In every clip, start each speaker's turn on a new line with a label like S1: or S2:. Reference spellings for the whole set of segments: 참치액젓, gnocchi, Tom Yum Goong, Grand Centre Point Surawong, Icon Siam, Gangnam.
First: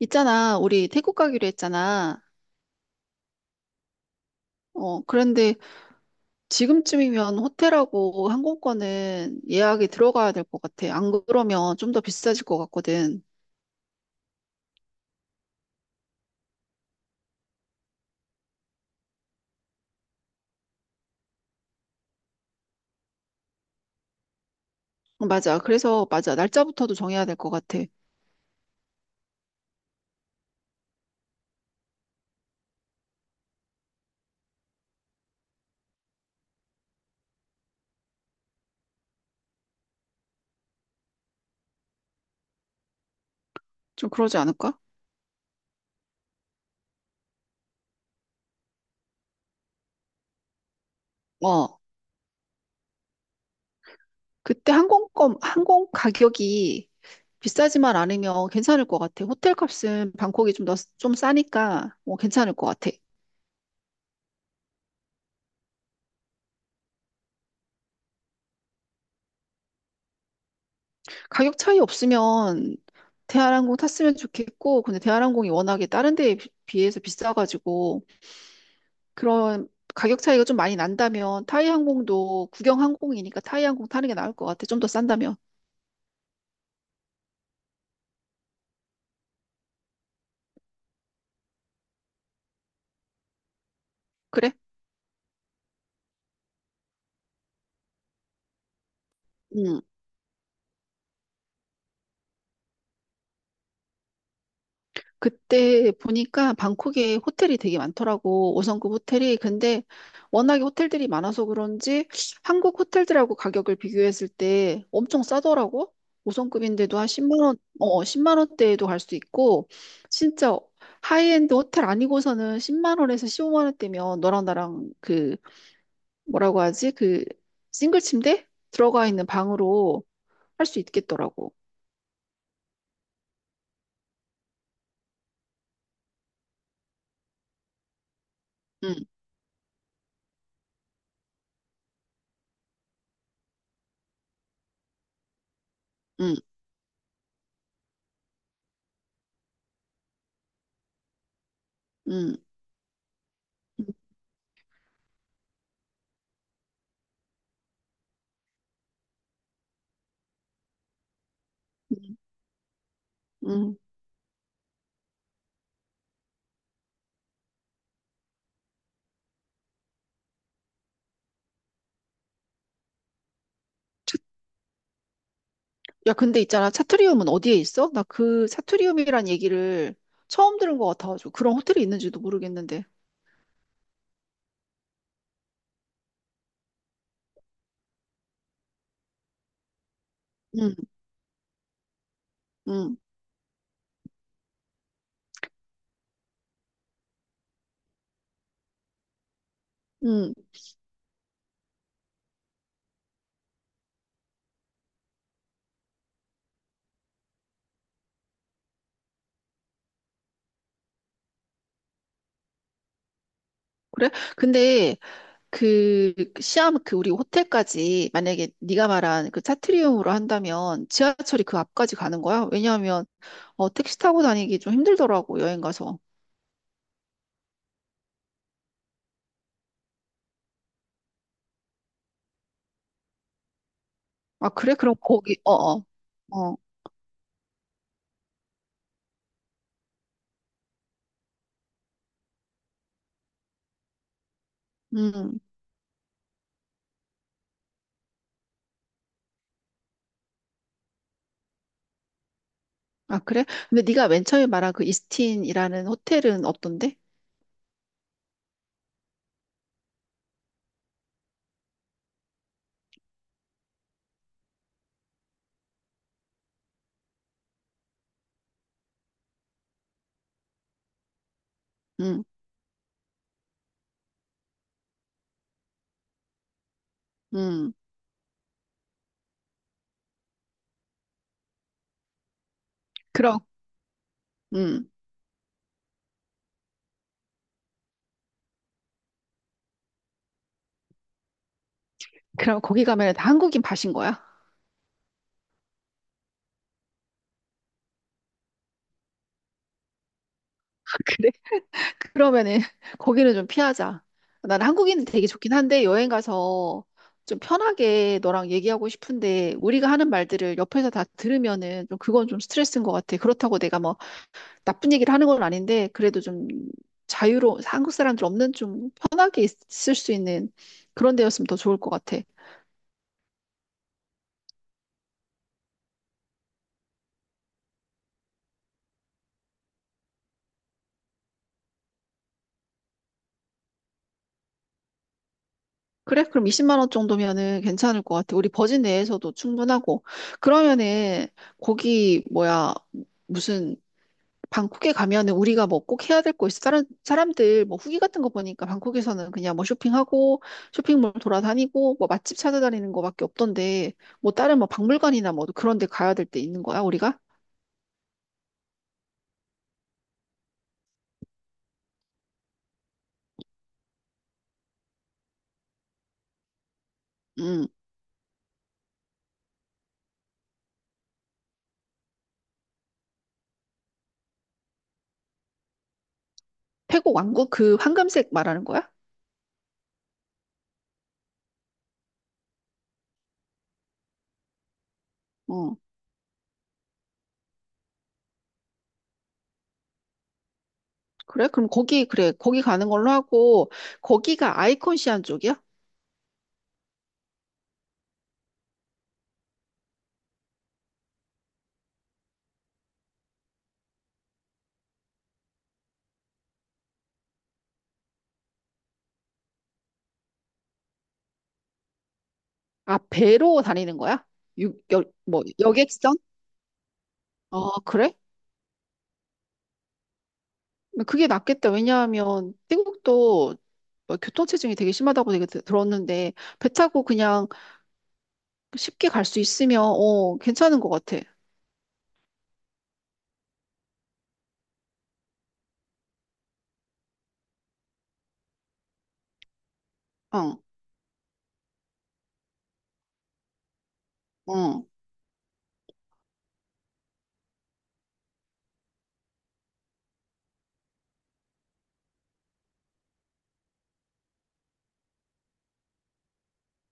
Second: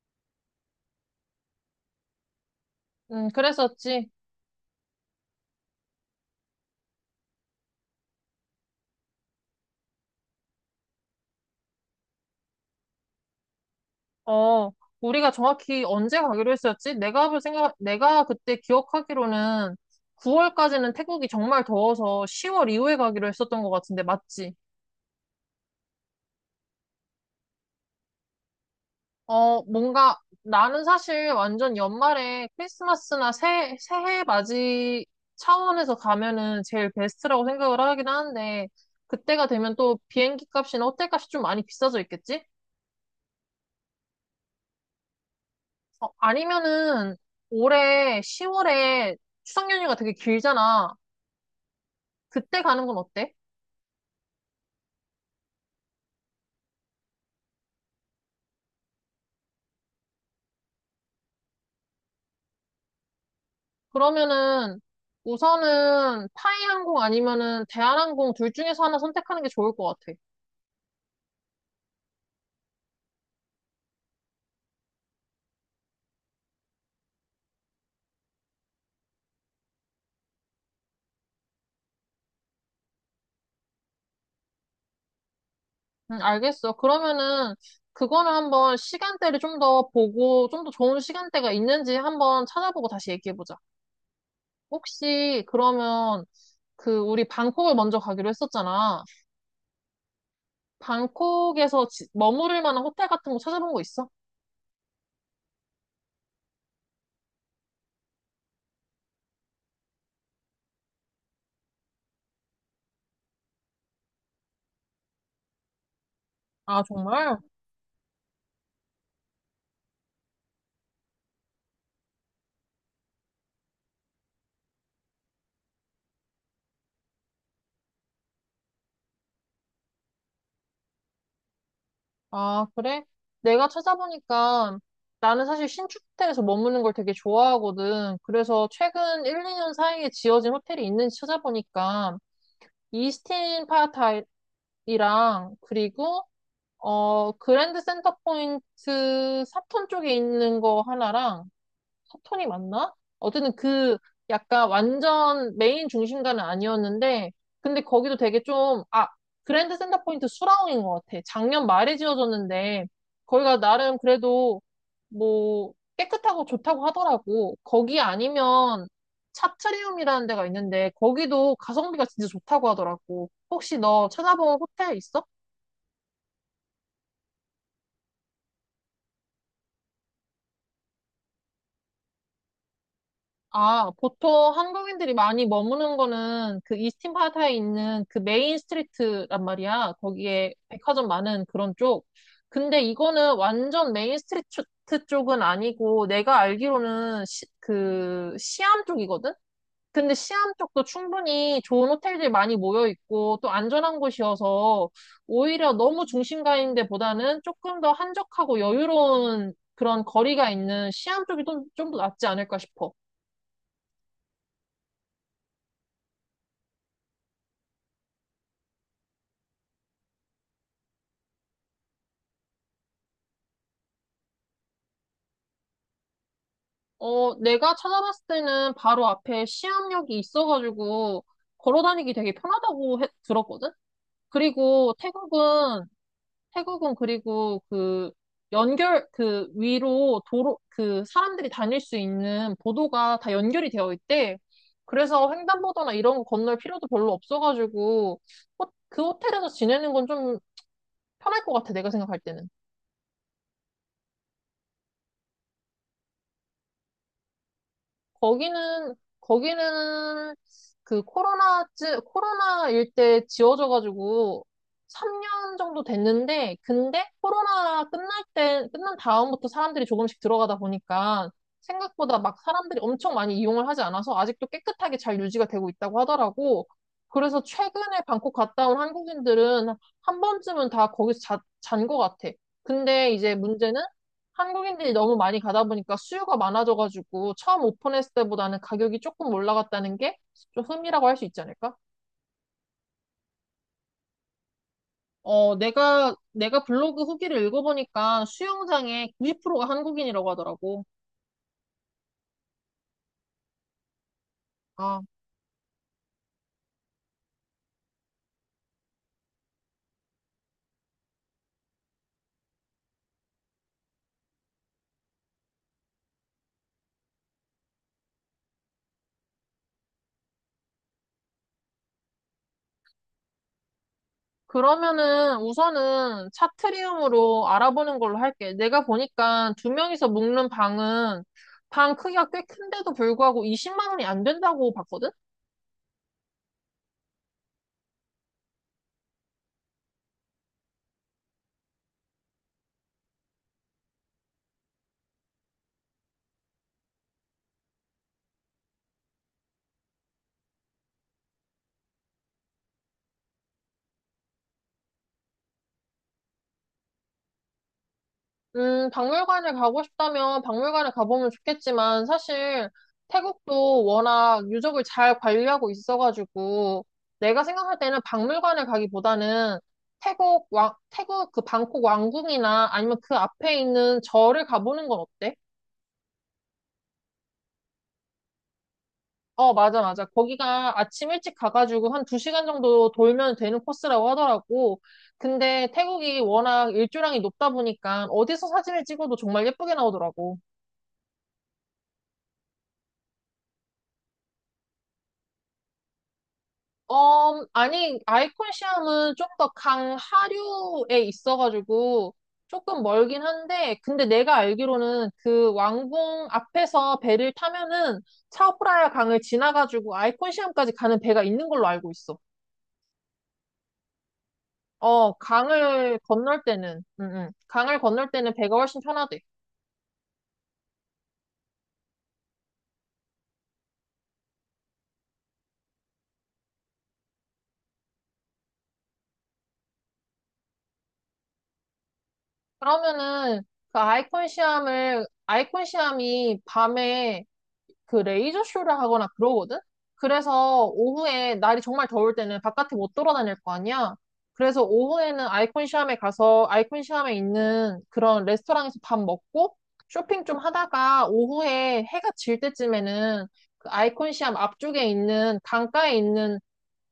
S1: 있잖아, 우리 태국 가기로 했잖아.
S2: 그랬었지.
S1: 어, 그런데 지금쯤이면 호텔하고 항공권은 예약이 들어가야 될 것 같아. 안 그러면 좀 더 비싸질 것 같거든.
S2: 어, 우리가 정확히 언제 가기로 했었지? 내가 그때 기억하기로는 9월까지는 태국이 정말 더워서 10월 이후에 가기로 했었던 것 같은데, 맞지?
S1: 어, 맞아. 그래서, 맞아. 날짜부터도 정해야 될 것 같아.
S2: 어, 뭔가 나는 사실 완전 연말에 크리스마스나 새해 맞이 차원에서 가면은 제일 베스트라고 생각을 하긴 하는데, 그때가 되면 또 비행기 값이나 호텔 값이 좀 많이 비싸져 있겠지?
S1: 좀 그러지 않을까?
S2: 어, 아니면은 올해 10월에 추석 연휴가 되게 길잖아.
S1: 어,
S2: 그때 가는 건 어때?
S1: 그때 항공 가격이 비싸지만 않으면 괜찮을 것 같아. 호텔 값은 방콕이 좀 싸니까, 괜찮을 것 같아.
S2: 그러면은 우선은 타이 항공 아니면은 대한항공 둘 중에서 하나 선택하는 게 좋을 것 같아.
S1: 가격 차이 없으면 대한항공 탔으면 좋겠고, 근데 대한항공이 워낙에 다른 데에 비해서 비싸가지고, 그런 가격 차이가 좀 많이 난다면, 타이항공도 국영항공이니까 타이항공 타는 게 나을 것 같아. 좀 더 싼다면.
S2: 응, 알겠어. 그러면은 그거는 한번 시간대를 좀 더 보고 좀 더 좋은 시간대가 있는지 한번 찾아보고 다시 얘기해보자.
S1: 그래?
S2: 혹시 그러면 그 우리 방콕을 먼저 가기로 했었잖아.
S1: 응.
S2: 방콕에서 머무를 만한 호텔 같은 거 찾아본 거 있어?
S1: 그때 보니까 방콕에 호텔이 되게 많더라고. 5성급 호텔이. 근데 워낙에 호텔들이 많아서 그런지 한국 호텔들하고 가격을 비교했을 때 엄청 싸더라고.
S2: 아,
S1: 5성급인데도 한
S2: 정말?
S1: 10만 원, 어, 10만 원대에도 갈 수 있고 진짜 하이엔드 호텔 아니고서는 10만 원에서 15만 원대면 너랑 나랑 그 뭐라고 하지? 그 싱글 침대 들어가 있는 방으로 할 수 있겠더라고.
S2: 아, 그래? 내가 찾아보니까 나는 사실 신축 호텔에서 머무는 걸 되게 좋아하거든. 그래서
S1: 응.
S2: 최근 1, 2년 사이에 지어진 호텔이 있는지 찾아보니까 이스틴 파타이랑 그리고
S1: 응.
S2: 그랜드 센터 포인트 사톤 쪽에 있는 거 하나랑
S1: 응.
S2: 사톤이 맞나? 어쨌든
S1: 응.
S2: 그 약간 완전 메인 중심가는 아니었는데, 근데 거기도 되게 좀, 아, 그랜드 센터포인트 수라웅인 것 같아. 작년 말에
S1: 응.
S2: 지어졌는데, 거기가
S1: 응.
S2: 나름 그래도 뭐 깨끗하고 좋다고 하더라고. 거기 아니면 차트리움이라는 데가 있는데, 거기도 가성비가 진짜 좋다고 하더라고. 혹시 너 찾아본 호텔 있어?
S1: 야, 근데 있잖아. 차트리움은 어디에 있어? 나 그 차트리움이란 얘기를 처음 들은 것 같아가지고 그런 호텔이 있는지도 모르겠는데.
S2: 아, 보통 한국인들이 많이 머무는 거는 그 이스틴 파타에 있는 그 메인 스트리트란 말이야. 거기에
S1: 응.
S2: 백화점 많은 그런 쪽. 근데
S1: 응.
S2: 이거는 완전 메인 스트리트 쪽은 아니고 내가 알기로는 그 시암 쪽이거든? 근데
S1: 응.
S2: 시암 쪽도 충분히 좋은 호텔들이 많이 모여 있고 또 안전한 곳이어서 오히려 너무 중심가인 데보다는 조금 더 한적하고 여유로운 그런 거리가 있는 시암 쪽이 좀더 낫지 않을까 싶어.
S1: 그래? 근데 그 시암, 그 우리 호텔까지 만약에 네가 말한 그 차트리움으로 한다면 지하철이 그 앞까지 가는 거야? 왜냐하면 택시 타고 다니기 좀 힘들더라고 여행 가서.
S2: 어, 내가 찾아봤을 때는 바로 앞에 시암역이 있어가지고 걸어 다니기 되게 편하다고 들었거든?
S1: 아, 그래?
S2: 그리고
S1: 그럼 거기 어어.
S2: 태국은,
S1: 어. 어.
S2: 태국은 그리고 그 연결, 그 위로 도로, 그 사람들이 다닐 수 있는 보도가 다 연결이 되어 있대. 그래서
S1: 음.
S2: 횡단보도나 이런 거 건널 필요도 별로 없어가지고 그 호텔에서 지내는 건 좀 편할 것 같아, 내가 생각할 때는.
S1: 아, 그래? 근데 네가 맨 처음에 말한 그 이스틴이라는 호텔은 어떤데?
S2: 거기는, 거기는 그 코로나일 때 지어져가지고 3년 정도 됐는데, 근데 코로나 끝난 다음부터 사람들이 조금씩 들어가다 보니까 생각보다
S1: 응.
S2: 막 사람들이 엄청 많이 이용을 하지 않아서 아직도 깨끗하게 잘 유지가 되고 있다고 하더라고. 그래서
S1: 응.
S2: 최근에 방콕 갔다 온 한국인들은 한 번쯤은 다 거기서 잔것 같아. 근데 이제
S1: 그럼,
S2: 문제는
S1: 응,
S2: 한국인들이 너무 많이 가다 보니까 수요가 많아져가지고 처음 오픈했을 때보다는 가격이 조금 올라갔다는 게 좀 흠이라고 할 수 있지 않을까?
S1: 그럼 거기 가면 다 한국인 밭인 거야?
S2: 어, 내가 블로그 후기를 읽어보니까 수영장의 90%가 한국인이라고 하더라고.
S1: 그러면은 거기는 좀 피하자. 난
S2: 아,
S1: 한국인이 되게 좋긴 한데 여행 가서 좀 편하게 너랑 얘기하고 싶은데 우리가 하는 말들을 옆에서 다 들으면은 좀, 그건 좀 스트레스인 것 같아. 그렇다고 내가 뭐 나쁜 얘기를 하는 건 아닌데 그래도 좀 자유로 한국 사람들 없는 좀 편하게 있을 수 있는 그런 데였으면 더 좋을 것 같아.
S2: 그러면은 우선은 차트리움으로 알아보는 걸로 할게. 내가 보니까 두 명이서 묵는 방은 방 크기가 꽤 큰데도 불구하고 20만 원이 안 된다고 봤거든?
S1: 그래? 그럼 20만 원 정도면은 괜찮을 것 같아. 우리 버진 내에서도 충분하고. 그러면은 거기 뭐야? 무슨, 방콕에 가면은 우리가 뭐 꼭 해야 될 거 있어? 다른 사람들 뭐 후기 같은 거 보니까 방콕에서는 그냥 뭐 쇼핑하고 쇼핑몰 돌아다니고 뭐 맛집 찾아다니는 거밖에 없던데 뭐 다른 뭐 박물관이나 뭐 그런 데 가야 될 때 있는 거야, 우리가?
S2: 박물관을 가고 싶다면 박물관을 가보면 좋겠지만 사실 태국도 워낙 유적을 잘 관리하고 있어가지고 내가
S1: 음.
S2: 생각할 때는 박물관을 가기보다는 태국 그 방콕 왕궁이나 아니면 그 앞에 있는 절을 가보는 건 어때?
S1: 태국 왕국 그 황금색 말하는 거야?
S2: 어, 맞아, 맞아. 거기가 아침 일찍 가가지고 한 두시간 정도 돌면 되는 코스라고 하더라고. 근데
S1: 어.
S2: 태국이 워낙 일조량이 높다 보니까 어디서 사진을 찍어도 정말 예쁘게 나오더라고.
S1: 그래? 그럼 거기, 그래. 거기 가는 걸로 하고 거기가 아이콘 시안 쪽이야?
S2: 어, 아니, 아이콘 시험은 좀 더 강하류에 있어가지고 조금 멀긴 한데, 근데 내가 알기로는 그 왕궁 앞에서 배를 타면은 차오프라야 강을 지나가지고 아이콘 시험까지 가는 배가 있는 걸로 알고 있어.
S1: 아, 배로 다니는 거야?
S2: 어,
S1: 뭐 여객선?
S2: 응, 응.
S1: 아,
S2: 강을 건널
S1: 그래?
S2: 때는 배가 훨씬 편하대.
S1: 그게 낫겠다. 왜냐하면 태국도 뭐 교통체증이 되게 심하다고 들었는데 배 타고 그냥 쉽게 갈 수 있으면 괜찮은 것 같아.
S2: 그러면은 그 아이콘 시험이 밤에 그 레이저 쇼를 하거나 그러거든?
S1: 응.
S2: 그래서 오후에 날이 정말 더울 때는 바깥에 못 돌아다닐 거 아니야? 그래서
S1: 응.
S2: 오후에는 아이콘 시암에 가서 아이콘 시암에 있는 그런 레스토랑에서 밥 먹고 쇼핑 좀 하다가 오후에 해가 질 때쯤에는 그 아이콘 시암 앞쪽에 있는 강가에 있는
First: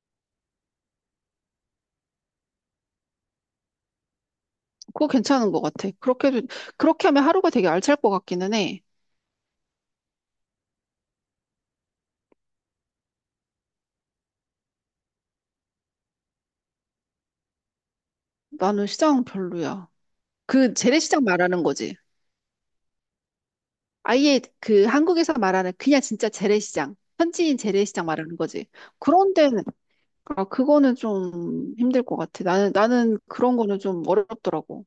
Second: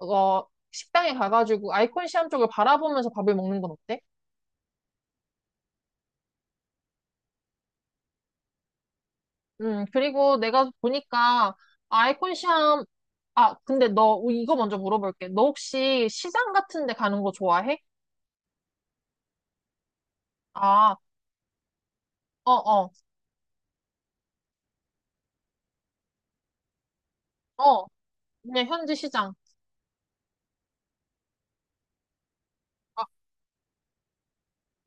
S2: 어 식당에 가가지고 아이콘 시암 쪽을 바라보면서 밥을 먹는 건 어때?
S1: 그거 괜찮은 것 같아. 그렇게 하면 하루가 되게 알찰 것 같기는 해.
S2: 그리고 내가 보니까 아이콘 시험, 아, 근데 너 이거 먼저 물어볼게. 너 혹시 시장 같은 데 가는 거 좋아해?
S1: 나는 시장 별로야. 그
S2: 아,
S1: 재래시장 말하는 거지.
S2: 어, 어,
S1: 아예 그 한국에서 말하는 그냥 진짜 재래시장, 현지인
S2: 어,
S1: 재래시장 말하는
S2: 그냥
S1: 거지.
S2: 현지 시장.
S1: 그런 데는 아, 그거는 좀 힘들 것 같아. 나는
S2: 어,
S1: 그런 거는 좀 어렵더라고.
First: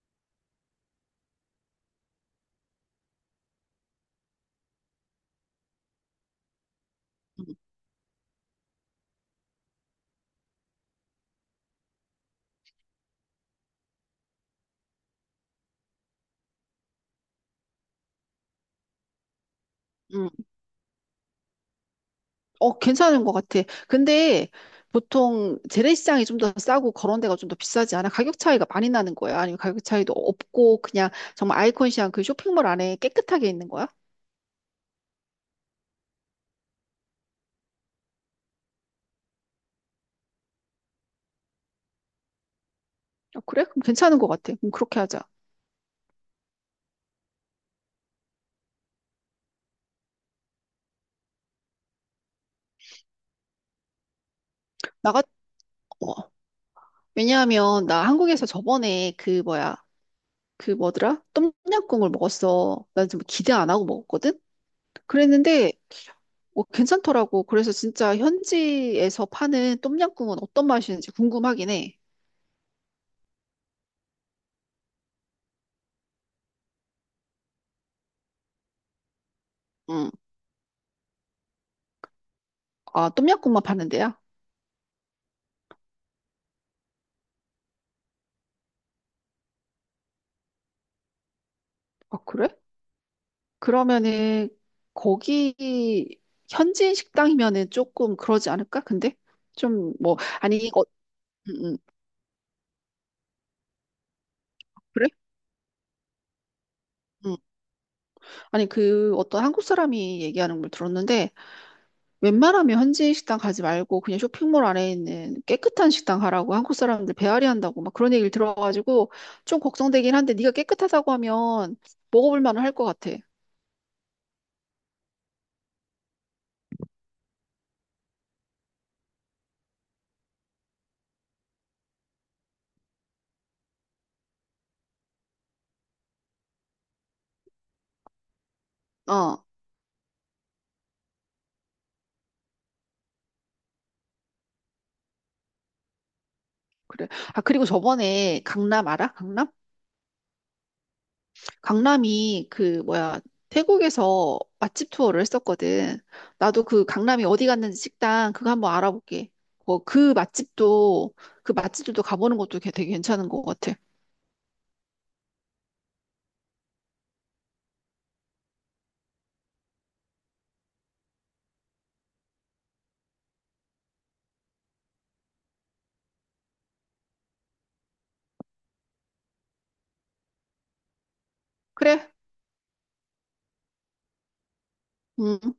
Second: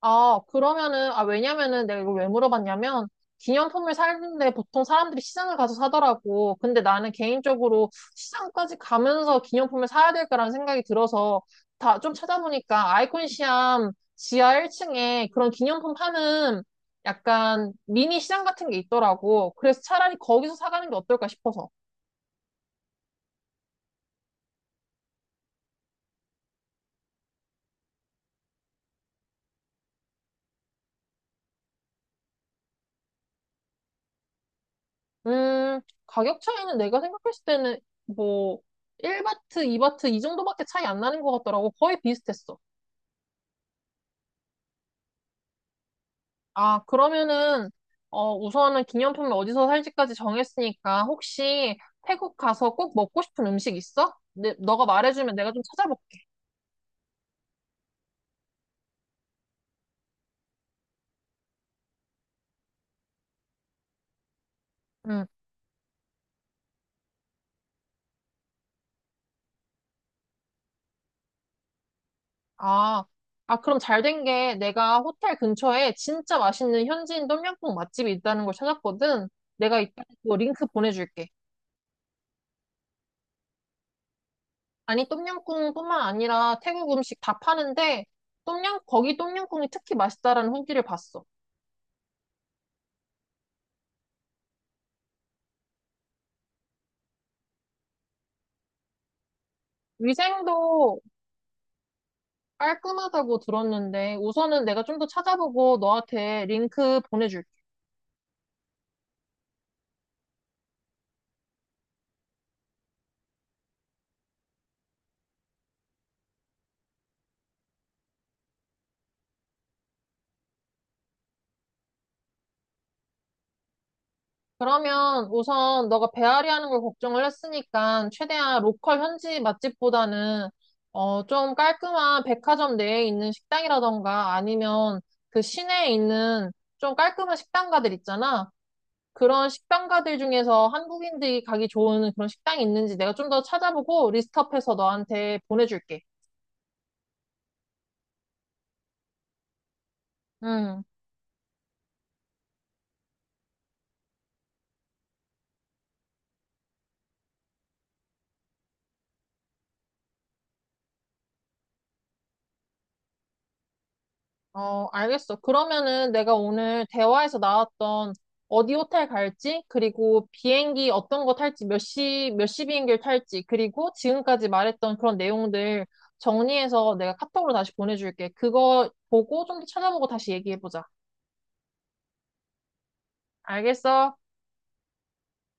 S2: 아, 그러면은, 아, 왜냐면은 내가 이걸 왜 물어봤냐면, 기념품을 사는데 보통 사람들이 시장을 가서 사더라고. 근데 나는
S1: 응.
S2: 개인적으로 시장까지 가면서 기념품을 사야 될까라는 생각이 들어서 다 좀 찾아보니까 아이콘시암 지하 1층에 그런 기념품 파는 약간 미니 시장 같은 게 있더라고. 그래서 차라리
S1: 응.
S2: 거기서 사가는 게 어떨까 싶어서.
S1: 어, 괜찮은 것 같아. 근데 보통 재래시장이 좀 더 싸고 그런 데가 좀 더 비싸지 않아? 가격 차이가 많이 나는 거야? 아니면 가격 차이도 없고 그냥 정말 아이콘 시한 그 쇼핑몰 안에 깨끗하게 있는 거야?
S2: 음, 가격 차이는 내가 생각했을 때는 뭐, 1바트, 2바트 이 정도밖에 차이 안 나는 것 같더라고. 거의 비슷했어.
S1: 어, 그래? 그럼 괜찮은 것 같아. 그럼 그렇게 하자.
S2: 아, 그러면은, 어, 우선은 기념품을 어디서 살지까지 정했으니까, 혹시 태국 가서 꼭 먹고 싶은 음식 있어? 네, 너가
S1: 나가,
S2: 말해주면 내가 좀 찾아볼게.
S1: 어. 왜냐하면 나 한국에서 저번에 그 뭐야, 그 뭐더라? 똠양꿍을 먹었어. 난 좀 기대 안 하고 먹었거든?
S2: 응.
S1: 그랬는데 괜찮더라고. 그래서 진짜 현지에서 파는 똠양꿍은 어떤 맛이는지 궁금하긴 해.
S2: 아, 아, 그럼 잘 된 게 내가 호텔 근처에 진짜 맛있는 현지인 똠양꿍 맛집이 있다는 걸 찾았거든. 내가 이따
S1: 응.
S2: 그 링크 보내줄게.
S1: 아, 똠얌꿍만 파는 데야?
S2: 아니, 똠양꿍뿐만 아니라 태국 음식 다 파는데, 거기 똠양꿍이 특히 맛있다라는 후기를 봤어.
S1: 아, 그래? 그러면은 거기 현지인 식당이면은 조금 그러지 않을까? 근데 좀, 뭐, 아니, 어,
S2: 위생도
S1: 음, 음,
S2: 깔끔하다고 들었는데 우선은 내가 좀 더
S1: 그래?
S2: 찾아보고 너한테 링크
S1: 음.
S2: 보내줄게.
S1: 아니, 그 어떤 한국 사람이 얘기하는 걸 들었는데 웬만하면 현지인 식당 가지 말고 그냥 쇼핑몰 안에 있는 깨끗한 식당 가라고, 한국 사람들 배앓이 한다고 막 그런 얘기를 들어가지고 좀 걱정되긴 한데 네가 깨끗하다고 하면 먹어볼 만은 할 것 같아.
S2: 그러면 우선 너가 배앓이 하는 걸 걱정을 했으니까 최대한 로컬 현지 맛집보다는 좀 깔끔한 백화점 내에 있는 식당이라던가 아니면 그 시내에 있는 좀 깔끔한 식당가들 있잖아.
S1: 어.
S2: 그런 식당가들 중에서 한국인들이 가기 좋은 그런 식당이 있는지 내가 좀 더 찾아보고 리스트업해서 너한테 보내줄게.
S1: 그래. 아, 그리고 저번에 강남 알아? 강남?
S2: 음.
S1: 강남이 그 뭐야, 태국에서 맛집 투어를 했었거든. 나도 그 강남이 어디 갔는지 식당 그거 한번 알아볼게. 뭐 그 맛집도 그 맛집들도 가보는 것도 되게 괜찮은 것 같아.
S2: 어, 알겠어. 그러면은 내가 오늘 대화에서 나왔던 어디 호텔 갈지, 그리고 비행기 어떤 거 탈지, 몇 시 비행기를 탈지, 그리고 지금까지 말했던 그런 내용들 정리해서 내가 카톡으로 다시 보내줄게. 그거 보고 좀 더 찾아보고 다시 얘기해보자.
S1: 그래?
S2: 알겠어?
S1: 음.